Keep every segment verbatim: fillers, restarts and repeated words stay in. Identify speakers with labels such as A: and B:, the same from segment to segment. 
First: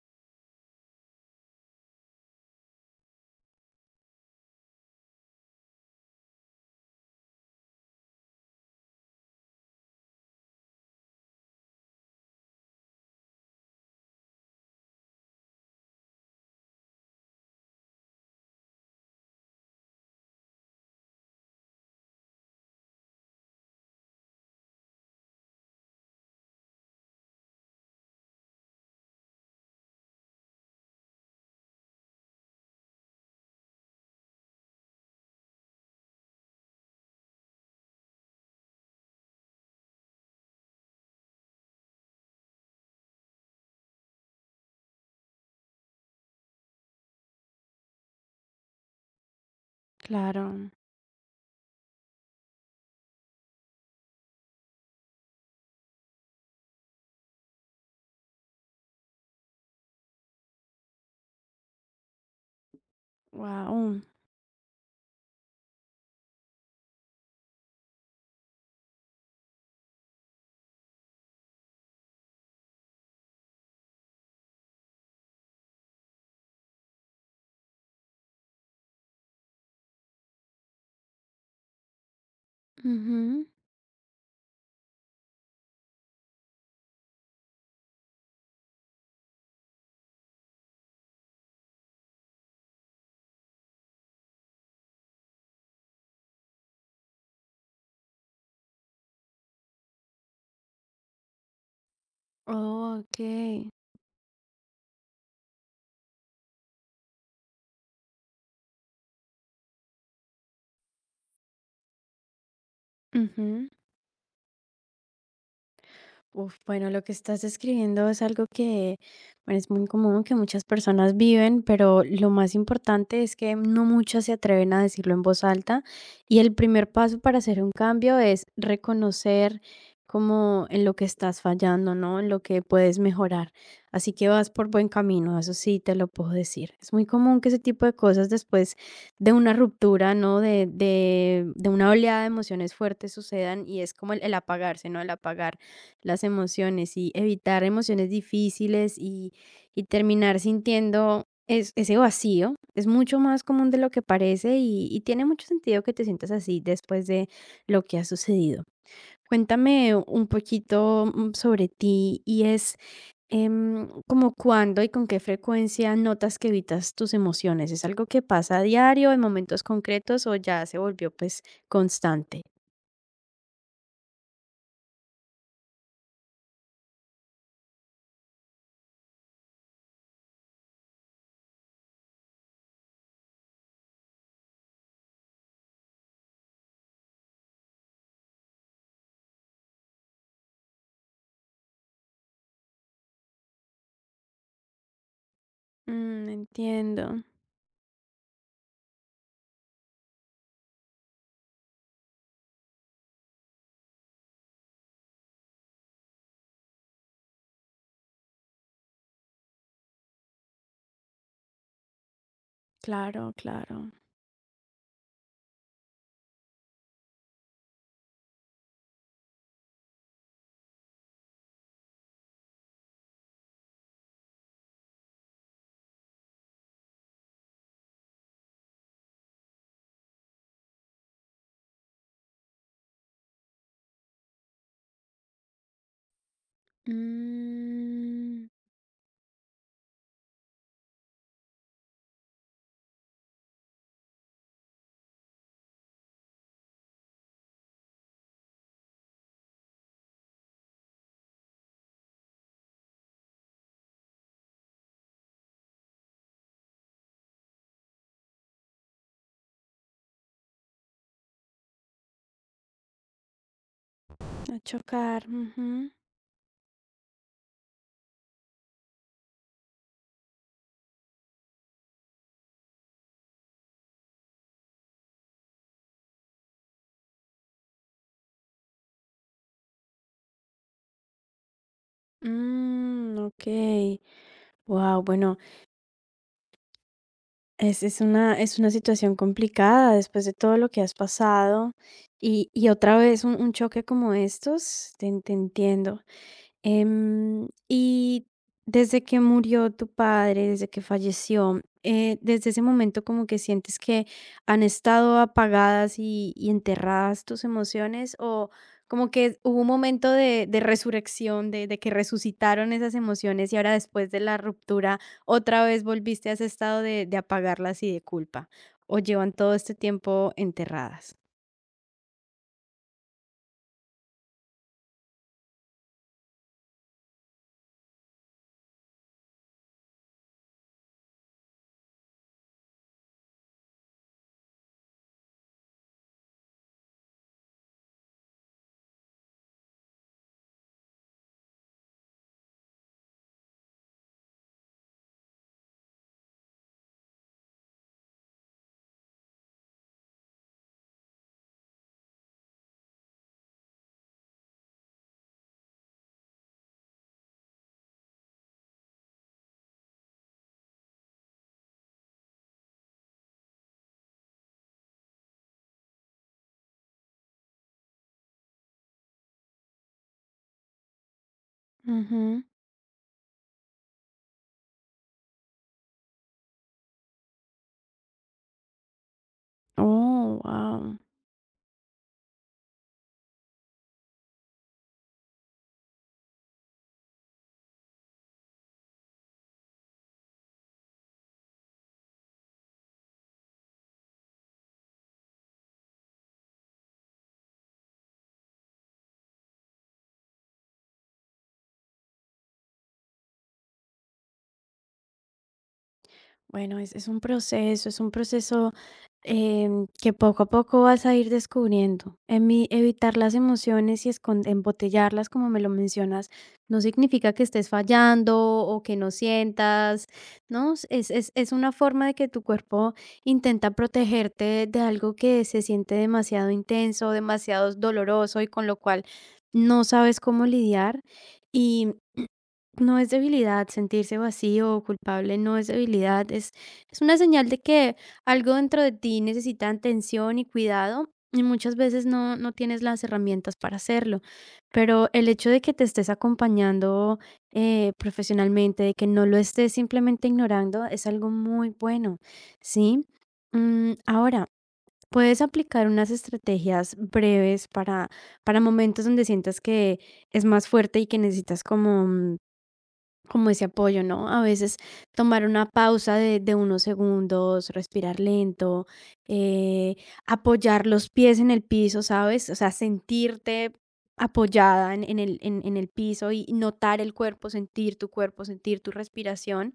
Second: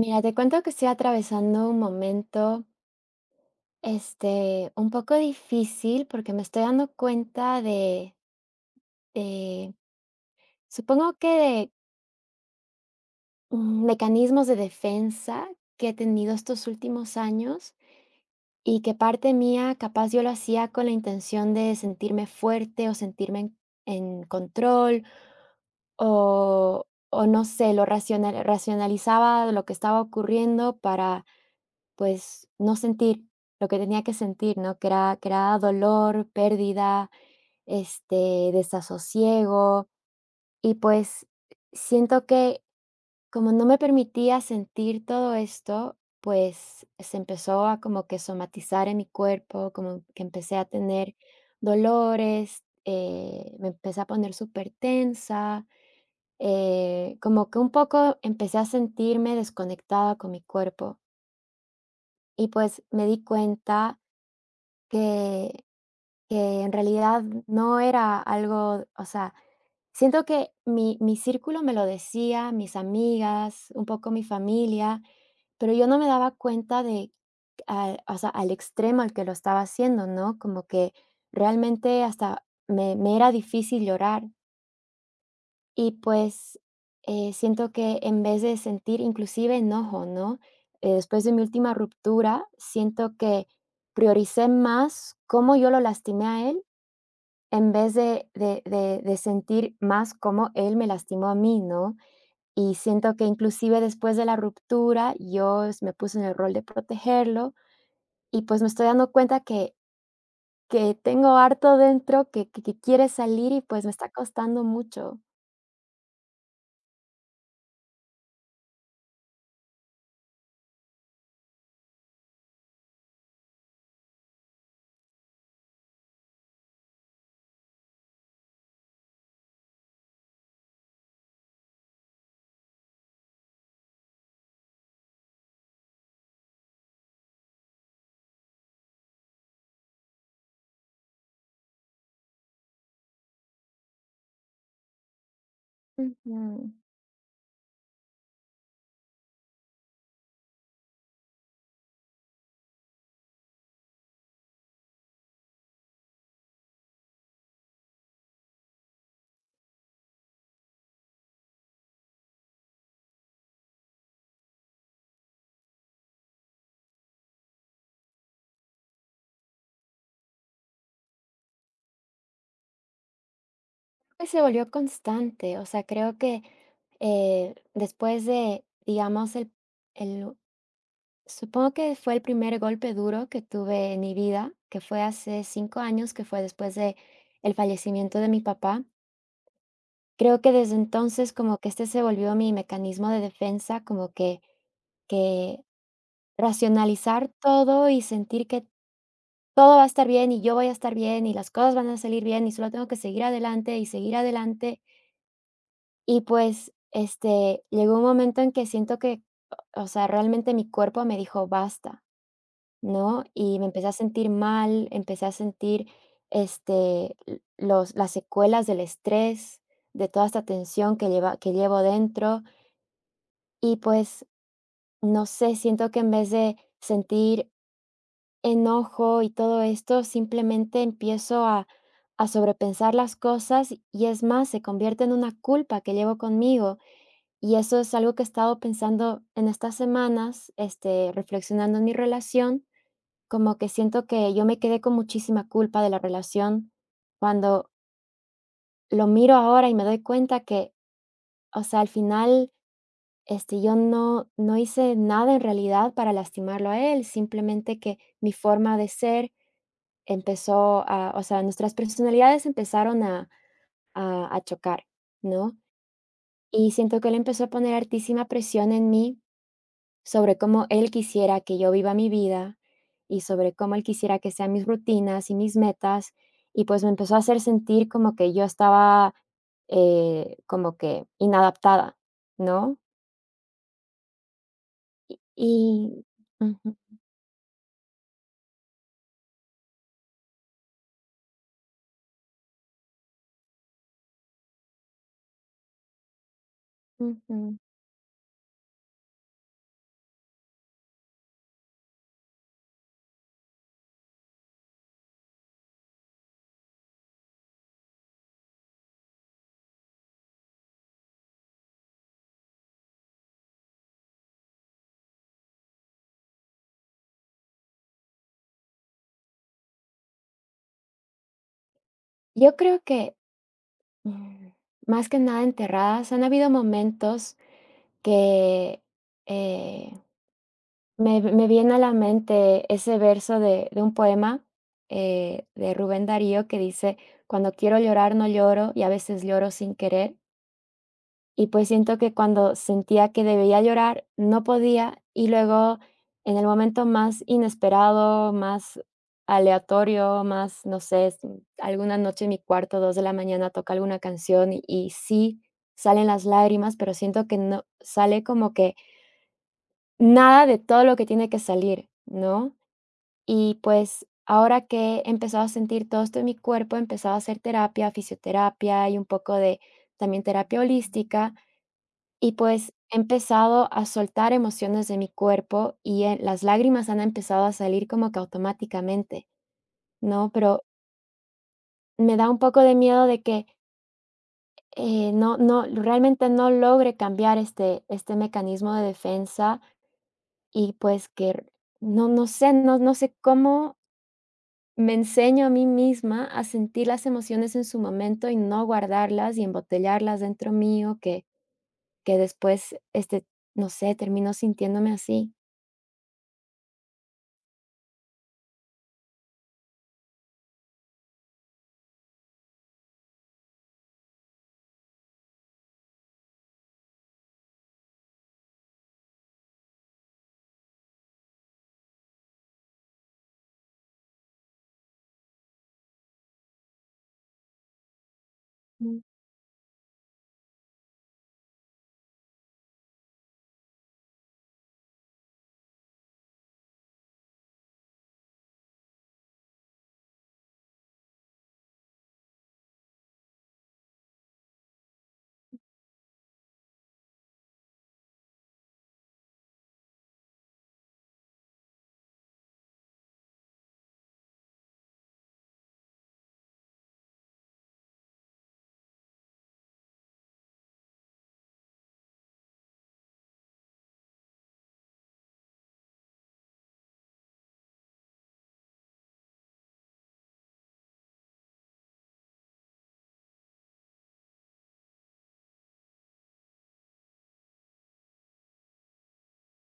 A: Mira, te cuento que estoy atravesando un momento, este, un poco difícil porque me estoy dando cuenta de, de, supongo que de mm, mecanismos de defensa que he tenido estos últimos años, y que parte mía, capaz yo lo hacía con la intención de sentirme fuerte o sentirme en, en control o, o no sé, lo raciona- racionalizaba lo que estaba ocurriendo para. Pues, no sentir lo que tenía que sentir, ¿no? Que era que era dolor, pérdida, este, desasosiego. Y, pues, siento que como no me permitía sentir todo esto, pues, se empezó a como que somatizar en mi cuerpo, como que
B: Claro,
A: empecé a tener dolores, eh, me empecé a poner supertensa, eh, como que un poco empecé a sentirme desconectada con mi cuerpo. Y, pues, me di cuenta
B: wow.
A: Que que en realidad no era algo, o sea, siento que mi mi círculo me lo decía, mis amigas, un poco mi familia, pero yo no me daba cuenta de al, o sea, al extremo al que lo estaba haciendo, ¿no? Como que realmente hasta me me era
B: Ujú.
A: difícil llorar. Y pues, eh, siento que en vez de sentir inclusive enojo, ¿no? Eh, después de mi última ruptura, siento que prioricé más cómo yo lo lastimé a él en vez de de de de sentir más cómo él me lastimó a mí, ¿no? Y
B: Oh,
A: siento que
B: okey.
A: inclusive después de la ruptura, yo s me puse en el rol de protegerlo y, pues, me estoy dando cuenta que que tengo harto dentro que que que quiere salir y,
B: Ujú.
A: pues, me está costando mucho.
B: Uf, bueno, lo que estás describiendo es algo que, bueno, es muy común que muchas personas viven, pero lo más importante es que no muchas se atreven a decirlo en voz alta. Y el primer paso para hacer un cambio es reconocer como en lo que estás fallando, ¿no? En lo que puedes mejorar. Así que vas por buen camino, eso sí te lo puedo decir. Es muy común que ese tipo de cosas después de una ruptura, ¿no? De, de, de una oleada de emociones fuertes sucedan y es como el, el apagarse, ¿no? El apagar las
A: Ujú.
B: emociones y evitar emociones difíciles y, y terminar sintiendo es- ese vacío es mucho más común de lo que parece y, y tiene mucho sentido que te sientas así después de lo que ha sucedido. Cuéntame un poquito mm, sobre ti y es em, como cuándo y con qué frecuencia notas que evitas tus emociones. ¿Es algo que pasa a diario, en momentos concretos o ya se volvió pues constante?
A: Pues se volvió constante, o sea, creo que, eh, después de, digamos, el el supongo que fue el primer golpe duro que tuve en mi vida, que fue hace cinco años, que fue después de el fallecimiento de mi papá. Creo que desde entonces como que este se volvió mi mecanismo de defensa, como que que
B: Mm, entiendo,
A: racionalizar todo y sentir que todo va a estar bien, y yo voy a estar bien, y las cosas van a salir bien, y solo tengo que seguir adelante y seguir adelante. Y pues, este, llegó un momento en que siento que, o sea, realmente mi cuerpo me dijo: "Basta", ¿no?
B: claro,
A: Y me empecé
B: claro.
A: a sentir mal, empecé a sentir, este, l los las secuelas del estrés, de toda esta tensión que lleva que llevo dentro. Y pues, no sé, siento que en vez de sentir enojo y todo esto, simplemente empiezo a a sobrepensar las cosas, y es más, se convierte en una culpa que llevo conmigo. Y eso es algo que he
B: Mm,
A: estado pensando en estas semanas, este, reflexionando en mi relación, como que siento que yo me quedé con muchísima culpa de la relación cuando lo miro ahora y me doy cuenta que, o sea, al final, este, yo no, no hice nada en realidad para lastimarlo a él, simplemente que mi forma de ser empezó a, o sea, nuestras personalidades empezaron a, a, a
B: a
A: chocar,
B: chocar.
A: ¿no?
B: Ujú.
A: Y siento que él empezó a poner altísima presión en mí sobre cómo él quisiera que yo viva mi vida y sobre cómo él quisiera que sean mis rutinas y mis metas, y pues me empezó a hacer sentir como que yo estaba, eh, como que inadaptada, ¿no?
B: Mm, ok. Wow, bueno,
A: Y ujú,
B: es, es una, es una situación complicada después de todo lo que has pasado. Y, y otra vez un, un choque como estos, te te entiendo. Em,
A: ujú.
B: y desde que murió tu padre, desde que falleció, eh, desde ese momento como que sientes que han estado apagadas y, y enterradas tus emociones o como que hubo un momento de, de resurrección, de, de que resucitaron esas emociones y ahora después de la ruptura otra vez volviste a ese estado de, de apagarlas y de culpa o llevan todo este tiempo enterradas.
A: Yo creo que, mm, más que nada enterradas, han habido momentos que, eh. Me me viene a la mente ese verso de de un poema, eh, de Rubén Darío que dice: "Cuando quiero llorar no lloro y a veces lloro sin querer". Y, pues, siento que cuando sentía que debía llorar, no podía, y luego en el momento más inesperado, más aleatorio, más, no sé, s alguna noche en mi cuarto, dos de la mañana, toca alguna canción y y sí salen las lágrimas, pero siento que no sale como que nada de todo lo que tiene que salir, ¿no? Y pues ahora que he empezado a sentir todo esto en mi cuerpo, he empezado a hacer terapia, fisioterapia y un poco de también terapia holística. Y
B: Ujú.
A: pues he empezado a soltar emociones de mi cuerpo y eh, las lágrimas han empezado a salir como que automáticamente, ¿no?
B: Oh,
A: Pero
B: wow.
A: me da un poco de miedo de que eh, no, no, realmente no logre cambiar este, este mecanismo de defensa y pues que no, no sé, no, no sé cómo me enseño a mí misma a sentir las emociones en su momento y no guardarlas y embotellarlas dentro mío, que que después, este, no sé, termino sintiéndome así.
B: Bueno, es, es un proceso, es un proceso em, que poco a poco vas a ir descubriendo. En mí, evitar las emociones y escon- embotellarlas, como me lo mencionas, no significa que estés fallando o que no sientas, ¿no? Es, es, es una forma de que tu cuerpo intenta protegerte de algo que se siente demasiado intenso, demasiado doloroso y con lo
A: Mm,
B: cual no sabes cómo lidiar. No es debilidad, sentirse vacío o culpable no es debilidad, es, es una señal de que algo dentro de ti necesita atención y cuidado y muchas veces no, no tienes las herramientas para hacerlo, pero el hecho de que te estés acompañando eh, profesionalmente, de que no lo estés simplemente ignorando, es algo muy bueno, ¿sí? Mm, ahora, puedes aplicar unas estrategias breves para, para momentos donde sientas que es más fuerte y que necesitas como... mm, como ese apoyo, ¿no? A veces tomar una pausa de, de unos segundos, respirar lento, eh, apoyar los pies en el piso, ¿sabes? O sea, sentirte apoyada en, en el, en en el piso y notar el cuerpo, sentir tu cuerpo, sentir tu respiración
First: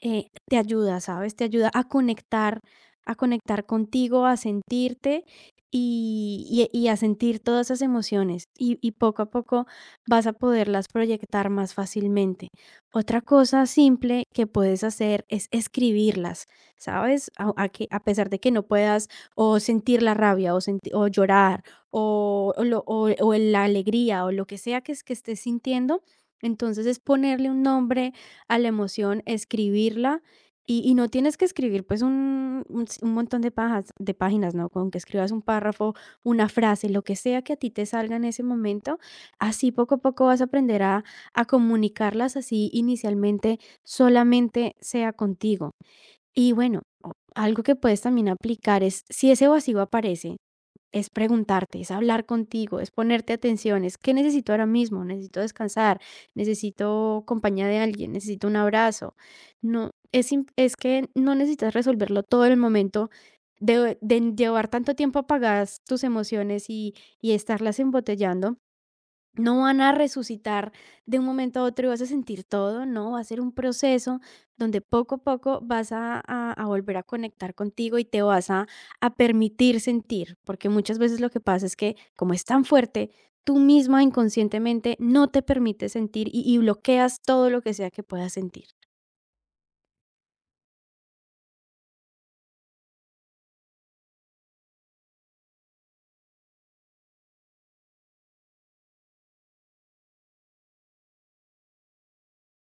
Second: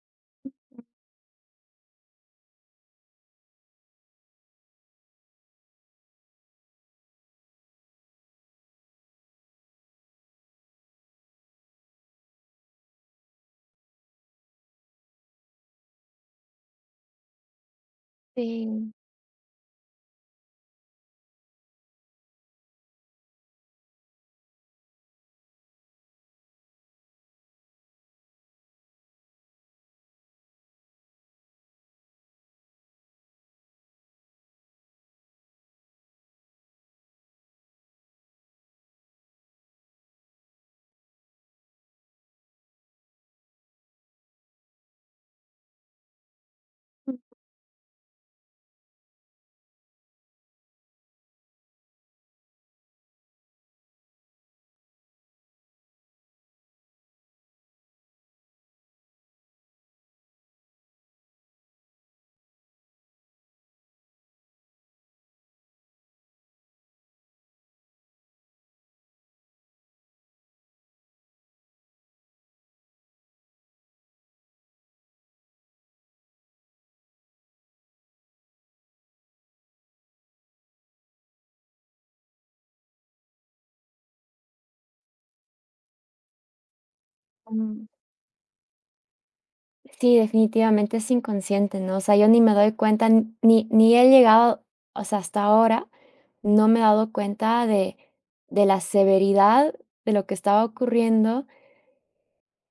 B: eh, te ayuda, ¿sabes? Te ayuda a conectar, a conectar contigo, a sentirte y, y- y a sentir todas esas emociones y, y poco a poco vas a poderlas proyectar más fácilmente. Otra cosa simple que puedes hacer es escribirlas, ¿sabes? A, a que, a pesar de que no
A: sí.
B: puedas o sentir la rabia o, senti- o llorar o, o lo- o- o la alegría o lo que sea que, es- que estés sintiendo, entonces es ponerle un nombre a la emoción, escribirla y, y no tienes que escribir pues un, un s- un montón de, pajas, de páginas, ¿no? Con que escribas un párrafo, una frase, lo que sea que a ti te salga en ese momento, así poco a poco vas a aprender a, a comunicarlas así inicialmente solamente sea contigo. Y bueno, o- algo que puedes también aplicar es si ese vacío aparece, es preguntarte, es hablar contigo, es ponerte atención, es qué necesito ahora mismo, necesito descansar, necesito compañía de alguien, necesito un abrazo. No, es, im- es que no necesitas resolverlo todo en el momento de, de llevar tanto tiempo apagadas tus emociones y, y estarlas embotellando no van a resucitar de un momento a otro y vas a sentir todo, no, va a ser un proceso donde poco a poco vas a, a- a volver a conectar contigo y te vas a, a permitir sentir, porque muchas veces lo que pasa es que como es tan fuerte, tú misma inconscientemente no te permites sentir y, y bloqueas todo lo que
A: Mm,
B: sea que puedas sentir.
A: sí, definitivamente es inconsciente, ¿no? O sea, yo ni me doy cuenta, ni ni ni he llegado, o sea, hasta ahora no me he dado cuenta de de la severidad de lo que estaba ocurriendo.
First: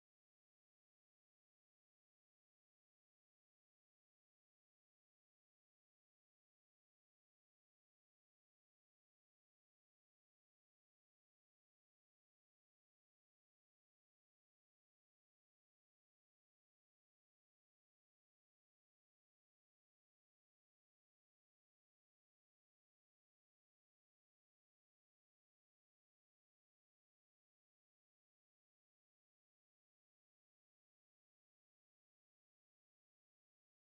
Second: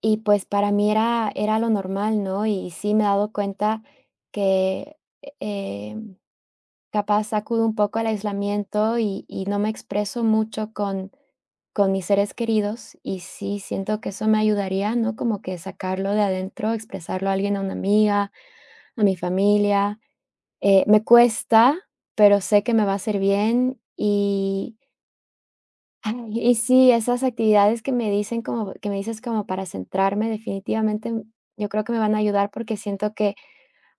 A: Y pues para mí era era lo normal, ¿no? Y sí me he dado cuenta que, eh, capaz acudo un poco al aislamiento y y no me expreso mucho con con mis seres queridos, y sí siento que eso me ayudaría, ¿no? Como que sacarlo de adentro, expresarlo a alguien, a una amiga, a mi familia. Eh, me cuesta, pero sé que me va a hacer bien y ay, y sí, esas actividades que me dicen como que me dices como para centrarme, definitivamente, mm, yo creo que me van a ayudar, porque siento que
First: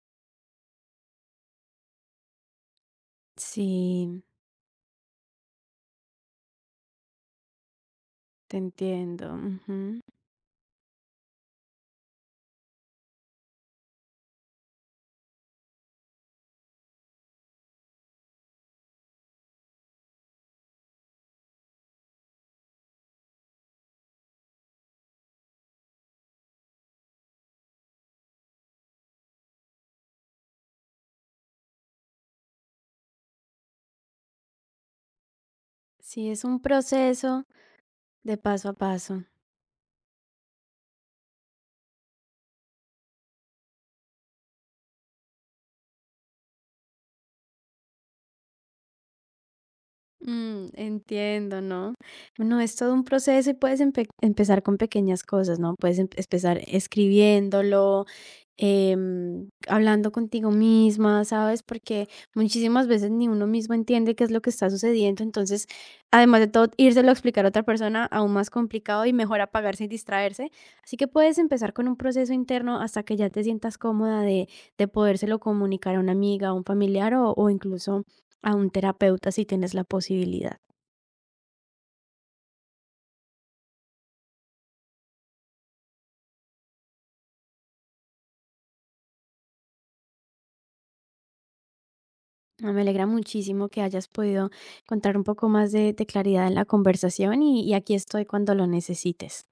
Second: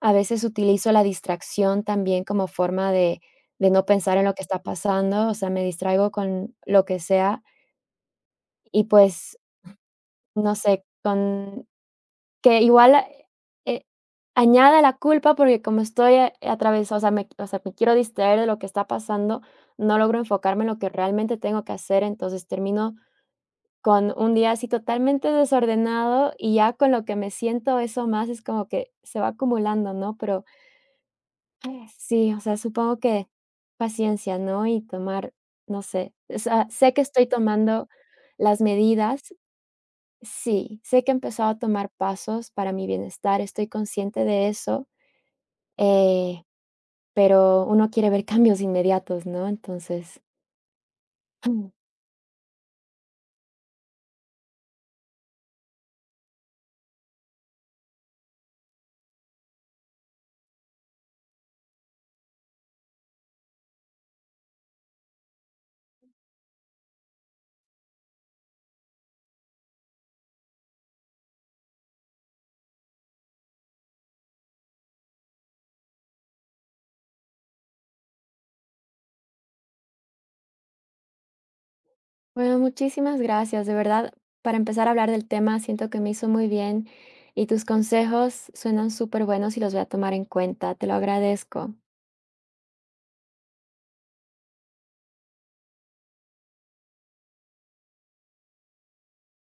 A: a veces utilizo la distracción también como forma de de no pensar
B: Sí,
A: en lo que está pasando, o sea, me distraigo con lo que sea
B: te
A: y,
B: entiendo.
A: pues,
B: Ujú.
A: no sé, con que igual, eh, añade la culpa, porque como estoy a atravesada, o sea, me o sea, me quiero distraer de lo que está pasando, no logro enfocarme en lo que realmente tengo que hacer, entonces termino con un día así totalmente desordenado y ya con lo que me siento eso más es como que se va acumulando, ¿no? Pero sí, o sea, supongo que paciencia, ¿no? Y tomar, no sé,
B: Sí,
A: o
B: es un
A: sea, sé que estoy
B: proceso
A: tomando
B: de
A: las
B: paso a paso.
A: medidas, sí, sé que he empezado a tomar pasos para mi bienestar, estoy consciente de eso, eh, pero uno quiere ver cambios inmediatos, ¿no? Entonces...
B: Mm, entiendo, ¿no? No, es todo un proceso y puedes empe- empezar con pequeñas cosas, ¿no? Puedes em- empezar escribiéndolo, em, hablando contigo misma, ¿sabes? Porque muchísimas veces ni uno mismo entiende qué es lo que está sucediendo. Entonces, además de todo, írselo a explicar a otra persona aún más complicado y mejor apagarse y distraerse. Así que puedes empezar con un proceso interno hasta que ya te sientas cómoda de, de podérselo comunicar a una amiga, a un familiar o, o incluso a un terapeuta si tienes la posibilidad.
A: Bueno, muchísimas gracias. De verdad, para empezar a hablar del tema, siento que me hizo muy bien y tus consejos suenan súper buenos y los voy a tomar en cuenta. Te lo agradezco.
B: Ah, me alegra muchísimo que hayas podido contar un poco más de, de claridad en la conversación y y aquí estoy cuando lo necesites.